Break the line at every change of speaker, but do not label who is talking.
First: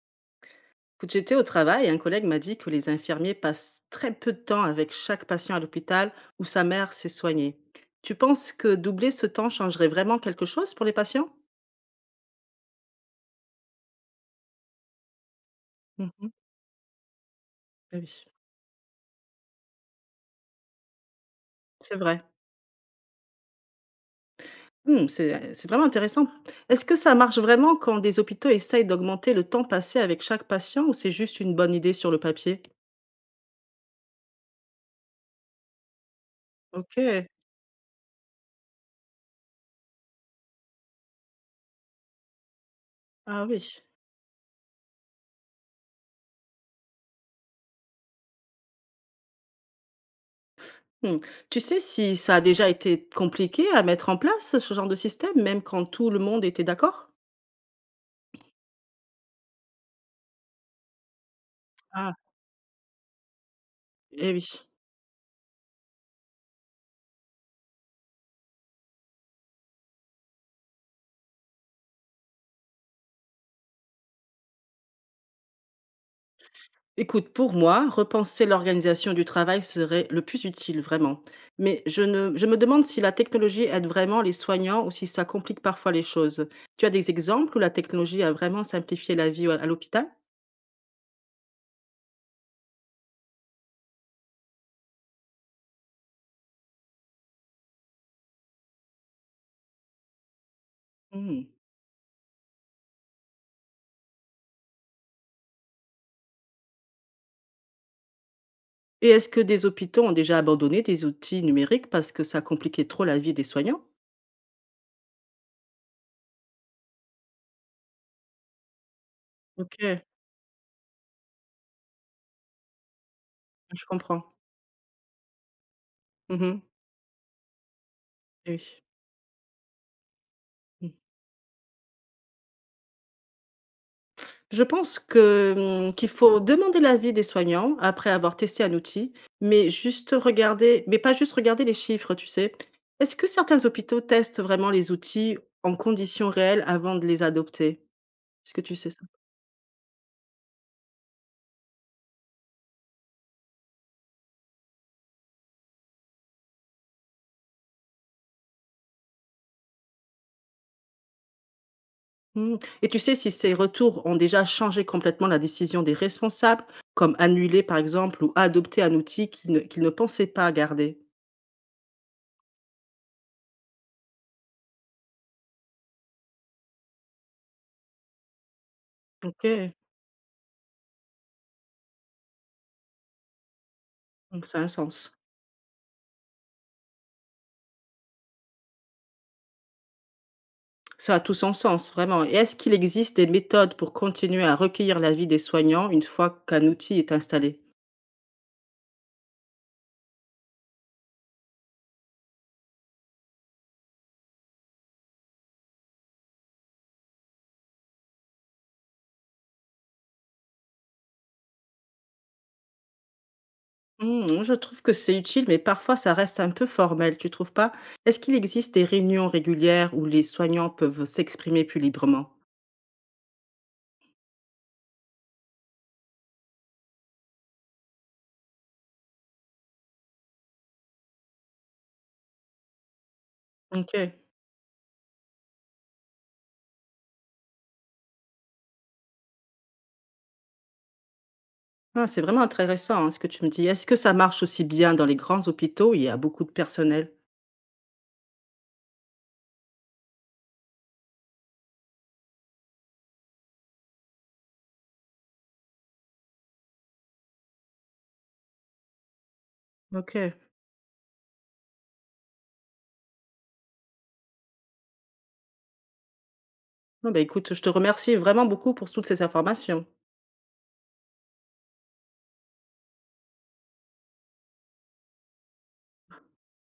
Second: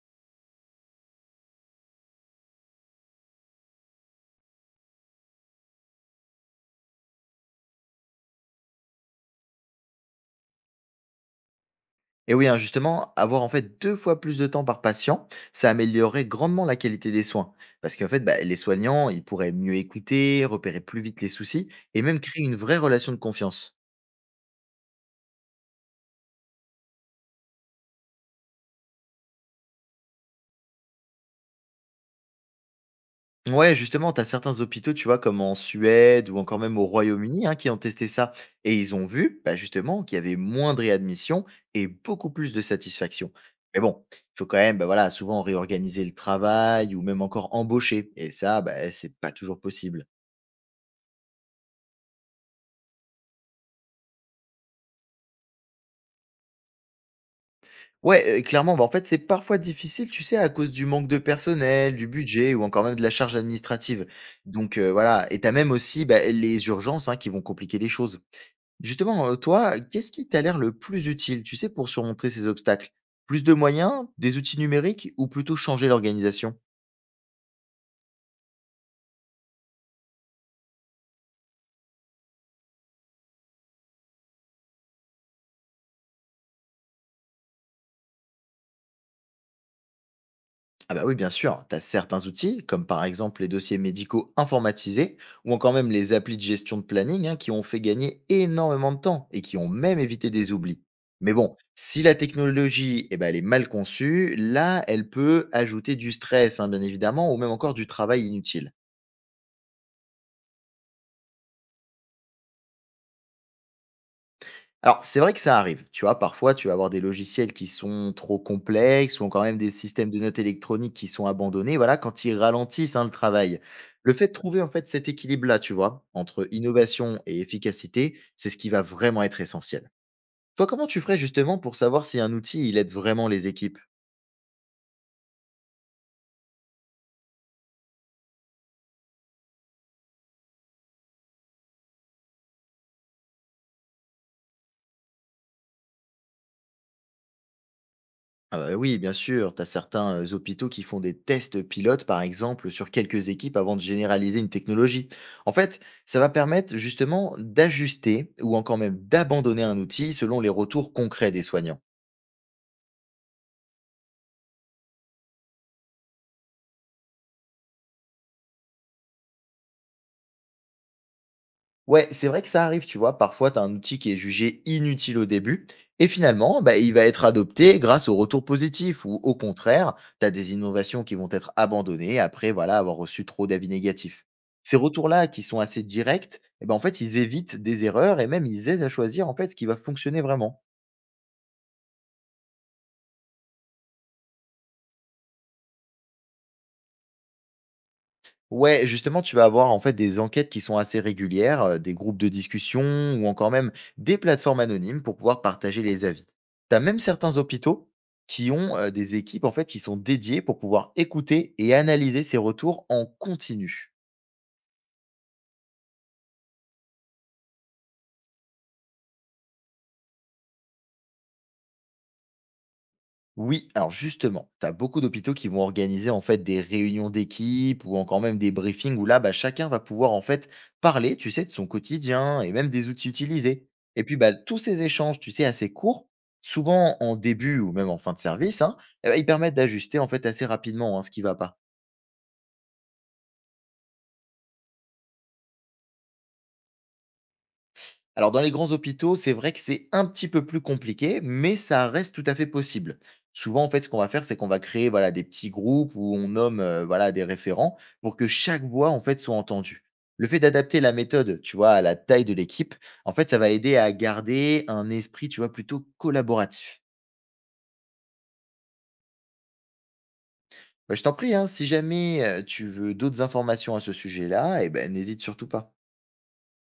Écoute, j'étais au travail et un collègue m'a dit que les infirmiers passent très peu de temps avec chaque patient à l'hôpital où sa mère s'est soignée. Tu penses que doubler ce temps changerait vraiment quelque chose pour les patients?
Et oui, hein, justement, avoir en fait deux fois plus de temps par patient, ça améliorerait
Mhm.
grandement la qualité des soins. Parce
Ah
qu'en fait,
oui,
bah, les soignants, ils pourraient mieux écouter, repérer plus vite les soucis
c'est
et même
vrai.
créer une vraie relation de confiance.
Hmm, c'est vraiment intéressant. Est-ce que ça marche vraiment quand des hôpitaux essayent d'augmenter le temps passé avec chaque patient, ou c'est juste une bonne idée sur le papier?
Ouais, justement, t'as certains hôpitaux, tu vois, comme en Suède ou encore même au
Ok.
Royaume-Uni, hein, qui ont testé ça. Et ils ont vu, bah, justement, qu'il y avait moins de réadmissions et beaucoup plus de satisfaction.
Ah oui.
Mais bon, il faut quand même, bah, voilà, souvent réorganiser le travail ou même encore embaucher. Et ça, bah, c'est pas toujours possible.
Hmm. Tu sais si ça a déjà été compliqué à mettre en place ce genre de système, même quand tout le monde était d'accord?
Ouais, clairement, bah, en fait, c'est parfois difficile, tu sais, à cause du manque de personnel, du
Ah,
budget ou encore même de la charge administrative.
eh oui.
Donc, voilà, et t'as même aussi, bah, les urgences, hein, qui vont compliquer les choses. Justement, toi, qu'est-ce qui t'a l'air le plus utile, tu sais, pour surmonter ces obstacles? Plus de moyens, des outils numériques ou plutôt changer l'organisation?
Écoute, pour moi, repenser l'organisation du travail serait le plus utile, vraiment. Mais je me demande si la technologie aide vraiment les soignants ou si ça complique parfois les choses. Tu as des exemples où la technologie a vraiment simplifié la vie à l'hôpital?
Ah bah oui, bien sûr, tu as certains outils, comme par exemple les dossiers médicaux informatisés, ou encore même les applis de gestion de planning, hein, qui ont fait gagner énormément de temps et qui ont même évité des oublis. Mais
Hmm.
bon, si la technologie eh ben, elle est mal conçue, là, elle peut ajouter du stress, hein, bien évidemment, ou même encore du travail inutile.
Et est-ce que des hôpitaux ont déjà abandonné des outils numériques parce que ça compliquait trop la vie des soignants?
Alors, c'est vrai que ça arrive, tu vois? Parfois, tu vas avoir des logiciels qui sont trop complexes ou encore même des
Ok,
systèmes de notes électroniques qui sont abandonnés, voilà, quand ils ralentissent, hein, le travail.
je
Le
comprends.
fait de trouver, en fait, cet équilibre-là, tu vois, entre
Mhm.
innovation et efficacité, c'est ce qui va
Oui.
vraiment être essentiel. Toi, comment
Mmh.
tu ferais justement pour savoir si un outil, il aide vraiment les équipes?
Je pense que, mmh, qu'il faut demander l'avis des soignants après avoir testé un outil, mais pas juste regarder les chiffres, tu sais? Est-ce que certains hôpitaux testent vraiment les outils en conditions réelles avant de les adopter? Est-ce
Ah
que tu
bah,
sais ça?
oui, bien sûr, tu as certains hôpitaux qui font des tests pilotes, par exemple, sur quelques équipes avant de généraliser une technologie. En fait, ça va permettre justement d'ajuster ou encore même d'abandonner un outil selon les retours concrets des soignants.
Mmh, et tu sais si ces retours ont déjà changé complètement la décision des responsables, comme annuler, par exemple, ou adopter un outil qu'ils ne pensaient pas garder?
Ouais, c'est vrai que ça arrive, tu vois. Parfois, tu as un outil qui est jugé inutile au début, et finalement, bah, il va être adopté grâce au retour positif, ou au
OK,
contraire, tu as des innovations qui vont être abandonnées après voilà, avoir reçu trop d'avis négatifs.
donc ça a un
Ces
sens.
retours-là, qui sont assez directs, eh ben, en fait, ils évitent des erreurs et même ils aident à choisir en fait, ce qui va fonctionner vraiment.
Ça a tout son sens, vraiment. Et est-ce qu'il existe des méthodes pour continuer à recueillir l'avis des soignants une fois qu'un outil est installé?
Ouais, justement, tu vas avoir en fait des enquêtes qui sont assez régulières, des groupes de discussion ou encore même des plateformes anonymes pour pouvoir partager les avis. Tu as même certains hôpitaux qui ont des équipes en fait qui sont dédiées pour pouvoir écouter et analyser ces retours en continu.
Hmm, je trouve que c'est utile, mais parfois ça reste un peu formel, tu trouves pas? Est-ce qu'il existe des réunions régulières où les soignants peuvent s'exprimer plus librement?
Oui, alors justement, tu as beaucoup d'hôpitaux qui vont organiser en fait des réunions d'équipe ou encore même des briefings où là, bah, chacun va pouvoir en fait parler, tu sais, de son quotidien et même des outils utilisés.
Ok.
Et puis, bah, tous ces échanges, tu sais, assez courts, souvent en début ou même en fin de service, hein, eh ben, ils permettent d'ajuster en fait assez rapidement hein, ce qui va pas.
Ah, c'est vraiment intéressant hein, ce que tu me dis. Est-ce que ça marche aussi bien dans les grands hôpitaux, où il y a beaucoup de personnel?
Alors, dans les grands hôpitaux, c'est vrai que c'est un petit peu plus compliqué, mais ça reste tout à fait possible. Souvent, en fait, ce qu'on va faire, c'est qu'on va créer voilà, des petits groupes où on nomme voilà, des référents pour que chaque voix, en fait, soit entendue.
Ok.
Le fait d'adapter la méthode, tu vois, à la taille de l'équipe, en fait, ça va aider à garder un esprit, tu vois, plutôt collaboratif.
Non, bah, écoute, je te remercie vraiment beaucoup pour toutes ces informations.
Bah, je t'en prie, hein, si jamais tu veux d'autres informations à ce sujet-là, eh ben, n'hésite surtout pas.